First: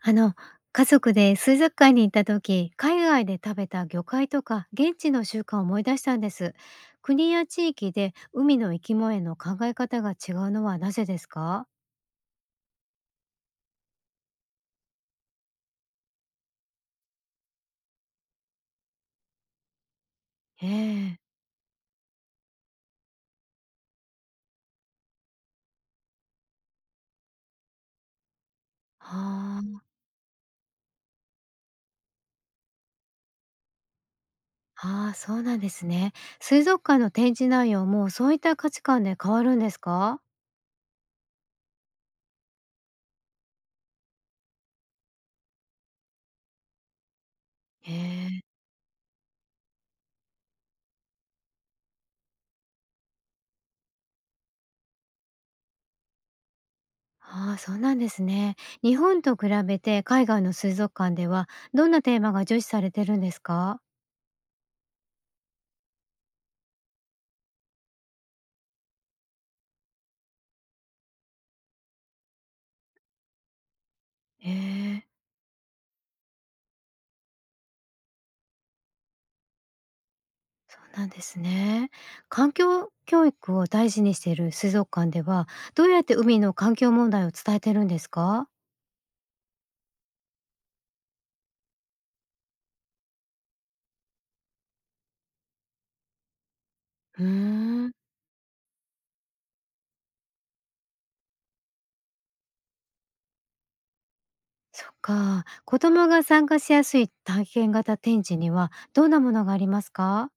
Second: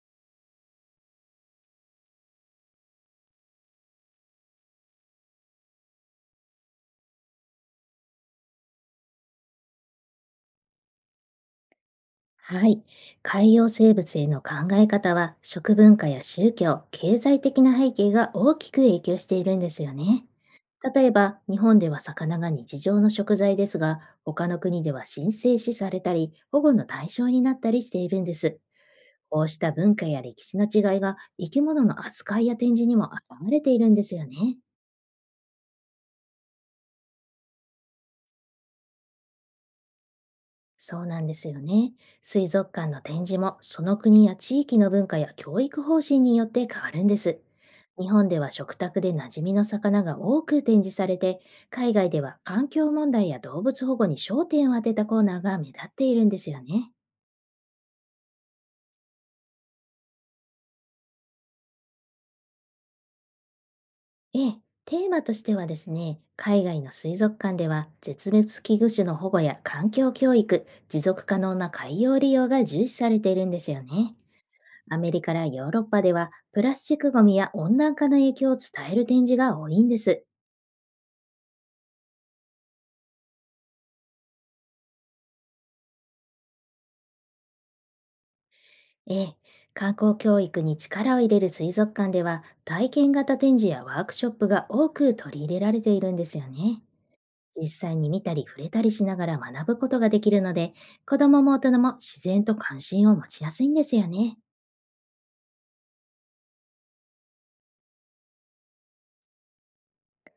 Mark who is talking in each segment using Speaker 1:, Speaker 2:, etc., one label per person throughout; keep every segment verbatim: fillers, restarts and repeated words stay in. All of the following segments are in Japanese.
Speaker 1: あの、家族で水族館に行った時、海外で食べた魚介とか現地の習慣を思い出したんです。国や地域で海の生き物への考え方が違うのはなぜですか？
Speaker 2: はい。海洋生物への考え方は、食文化や宗教、経済的な背景が大きく影響しているんですよね。例え
Speaker 1: ええ。
Speaker 2: ば、日本では魚が日常の食材ですが、他の国では神聖視されたり、保護の対象になったりしているんです。こうした
Speaker 1: は
Speaker 2: 文化や歴史の違いが生き物の扱いや展示にも現れているんですよね。
Speaker 1: あ、あーそうなんですね。水族館の展示内容もそういった価値観で変わるんですか？
Speaker 2: そうなんですよね。水族館の展示も、その国や地域の文化や教育方針によって変わるんです。日本では
Speaker 1: ええ。
Speaker 2: 食卓で馴染みの魚が多く展示されて、海外では環境問題や動物保護に焦点を当てたコーナーが目立っているんですよね。
Speaker 1: ああ、そうなんですね。日本と比べて海外の水族館ではどんなテーマが重視されてるんですか？
Speaker 2: ええ、テーマとしてはですね、海外の水族館では絶滅危惧種の保護や環境教育、持続可能な海洋利用が重視されているんですよね。
Speaker 1: え
Speaker 2: ア
Speaker 1: え。
Speaker 2: メリカやヨーロッパでは、プラスチックごみや温暖化の影響を伝える展示が多いんです。
Speaker 1: そうなんですね。環境教育を大事にしている水族館では、どうやって海の環境問題を伝えてるんですか？
Speaker 2: ええ、観光教育に力を入れる水族館では、体験型展示やワークショップが多く取り入れられているんですよね。
Speaker 1: うー
Speaker 2: 実
Speaker 1: ん。
Speaker 2: 際に見たり触れたりしながら学ぶことができるので、子供も大人も自然と関心を持ちやすいんですよね。
Speaker 1: そっか。子供が参加しやすい体験型展示には、どんなものがありますか？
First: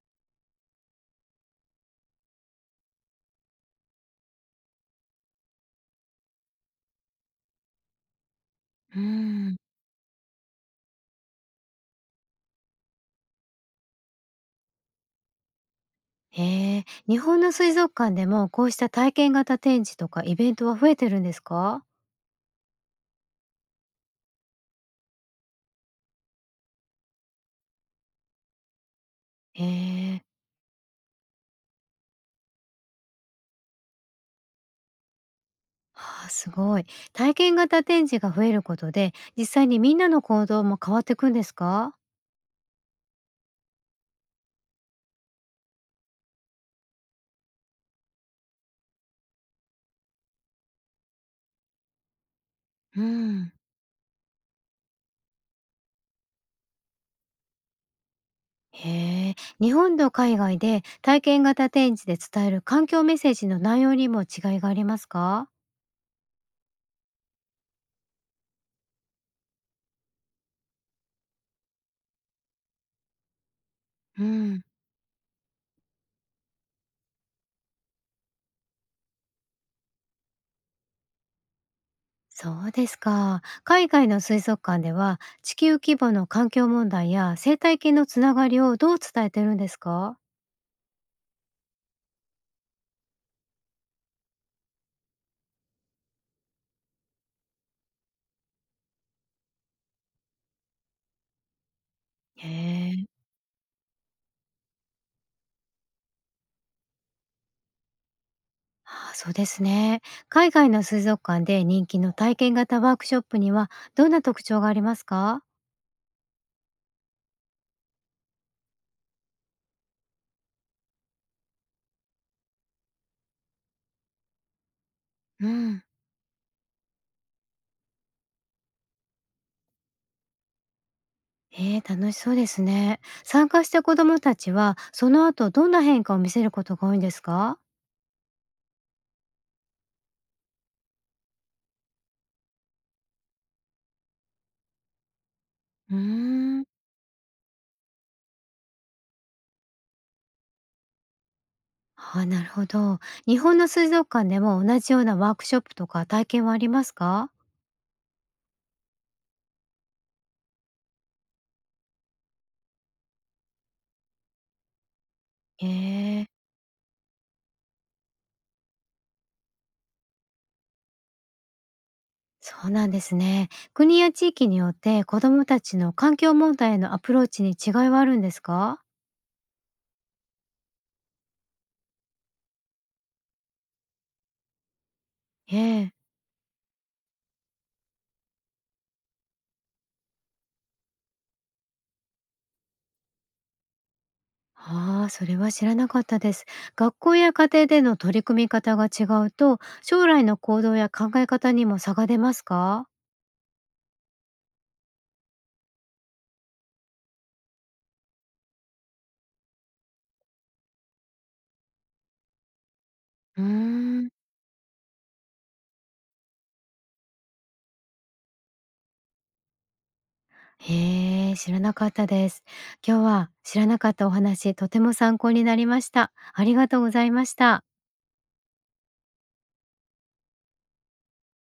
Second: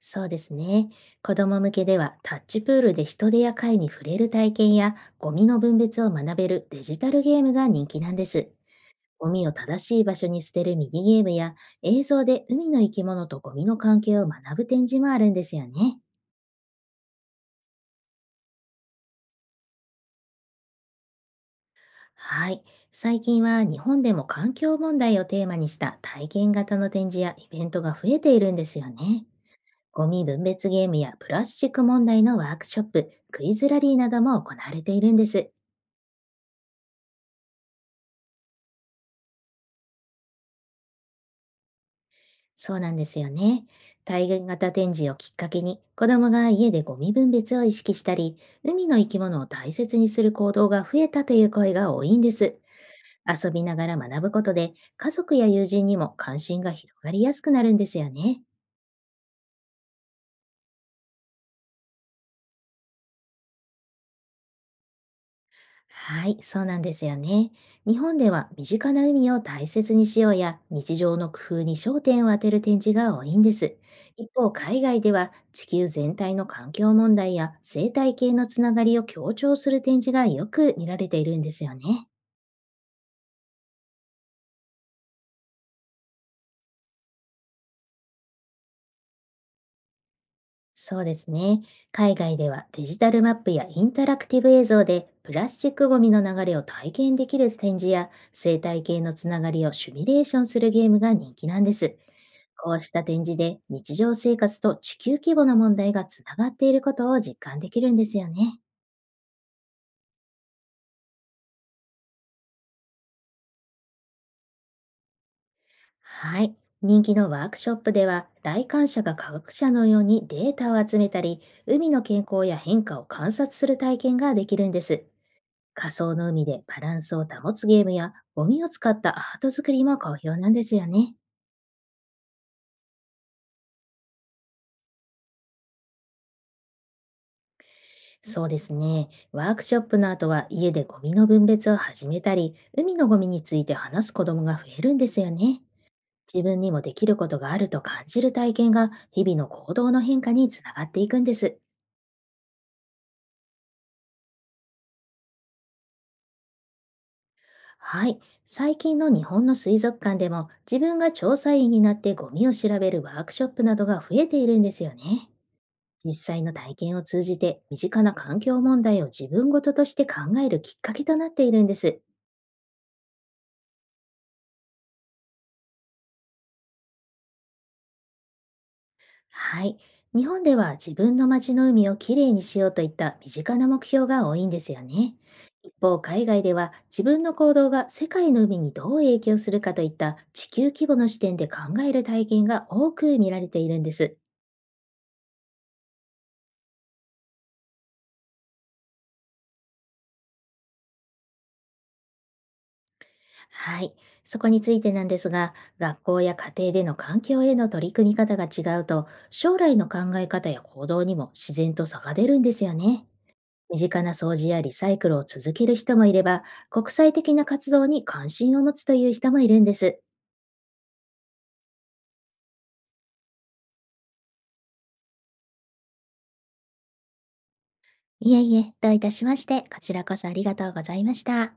Speaker 2: そうですね。子供向けでは、タッチプールで人手や貝に触れる体験や、ゴミの分別を学べるデジタルゲームが人気なんです。
Speaker 1: うー
Speaker 2: ゴミを
Speaker 1: ん。
Speaker 2: 正しい場所に捨てるミニゲームや、映像で海の生き物とゴミの関係を学ぶ展示もあるんですよね。
Speaker 1: へえ、日本の水族館でもこうした体験型展示とかイベントは増えてるんですか？
Speaker 2: はい。最近は日本でも、環境問題をテーマにした体験型の展示やイベントが増えているんですよね。
Speaker 1: へ
Speaker 2: ゴ
Speaker 1: え。
Speaker 2: ミ分別ゲームやプラスチック問題のワークショップ、クイズラリーなども行われているんです。
Speaker 1: ああ、すごい。体験型展示が増えることで、実際にみんなの行動も変わってくんですか？
Speaker 2: そうなんですよね。体験型展示をきっかけに、子供が家でゴミ分別を意識したり、海の生き物を大切にする行動が増えたという声が多いんです。
Speaker 1: う
Speaker 2: 遊
Speaker 1: ん。
Speaker 2: びながら学ぶことで、家族や友人にも関心が広がりやすくなるんですよね。
Speaker 1: へえ、日本と海外で体験型展示で伝える環境メッセージの内容にも違いがありますか？
Speaker 2: はい、そうなんですよね。日本では、身近な海を大切にしようや日常の工夫に焦点を当てる展示が多いんです。
Speaker 1: う
Speaker 2: 一方、
Speaker 1: ん。
Speaker 2: 海外では、地球全体の環境問題や生態系のつながりを強調する展示がよく見られているんですよね。
Speaker 1: そうですか。海外の水族館では地球規模の環境問題や生態系のつながりをどう伝えてるんですか？
Speaker 2: そうですね。海外では、デジタルマップやインタラクティブ映像でプラスチックごみの流れを体験できる展示や、生態系のつながりをシミュレーションするゲームが人気なんです。
Speaker 1: へ
Speaker 2: こうした
Speaker 1: え。
Speaker 2: 展示で、日常生活と地球規模の問題がつながっていることを実感できるんですよね。
Speaker 1: ああ、そうですね。海外の水族館で人気の体験型ワークショップにはどんな特徴がありますか？
Speaker 2: はい。人気のワークショップでは、来館者が科学者のようにデータを集めたり、海の健康や変化を観察する体験ができるんです。
Speaker 1: うん。
Speaker 2: 仮想の海でバランスを保つゲームや、ゴミを使ったアート作りも好評なんですよね。
Speaker 1: えー、楽しそうですね。参加した子どもたちは、その後どんな変化を見せることが多いんですか？
Speaker 2: そうですね。ワークショップの後は、家でゴミの分別を始めたり、海のゴミについて話す子供が増えるんですよね。
Speaker 1: うー
Speaker 2: 自分
Speaker 1: ん。
Speaker 2: にもできることがあると感じる体験が、日々の行動の変化につながっていくんです。
Speaker 1: ああ、なるほど。日本の水族館でも同じようなワークショップとか体験はありますか？
Speaker 2: はい。最近の日本の水族館でも、自分が調査員になってゴミを調べるワークショップなどが増えているんですよね。実
Speaker 1: ええ、
Speaker 2: 際の体験を通じて、身近な環境問題を自分ごととして考えるきっかけとなっているんです。
Speaker 1: そうなんですね。国や地域によって子どもたちの環境問題へのアプローチに違いはあるんですか？
Speaker 2: はい。日本では、自分の街の海をきれいにしようといった身近な目標が多いんですよね。
Speaker 1: え
Speaker 2: 一
Speaker 1: え。
Speaker 2: 方、海外では、自分の行動が世界の海にどう影響するかといった地球規模の視点で考える体験が多く見られているんです。
Speaker 1: ああ、それは知らなかったです。学校や家庭での取り組み方が違うと、将来の行動や考え方にも差が出ますか？
Speaker 2: はい。そこについてなんですが、学校や家庭での環境への取り組み方が違うと、将来の考え方や行動にも自然と差が出るんですよね。
Speaker 1: うー
Speaker 2: 身近
Speaker 1: ん。
Speaker 2: な掃除やリサイクルを続ける人もいれば、国際的な活動に関心を持つという人もいるんです。
Speaker 1: へえ、知らなかったです。今日は知らなかったお話、とても参考になりました。ありがとうございました。
Speaker 2: いえいえ、どういたしまして、こちらこそありがとうございました。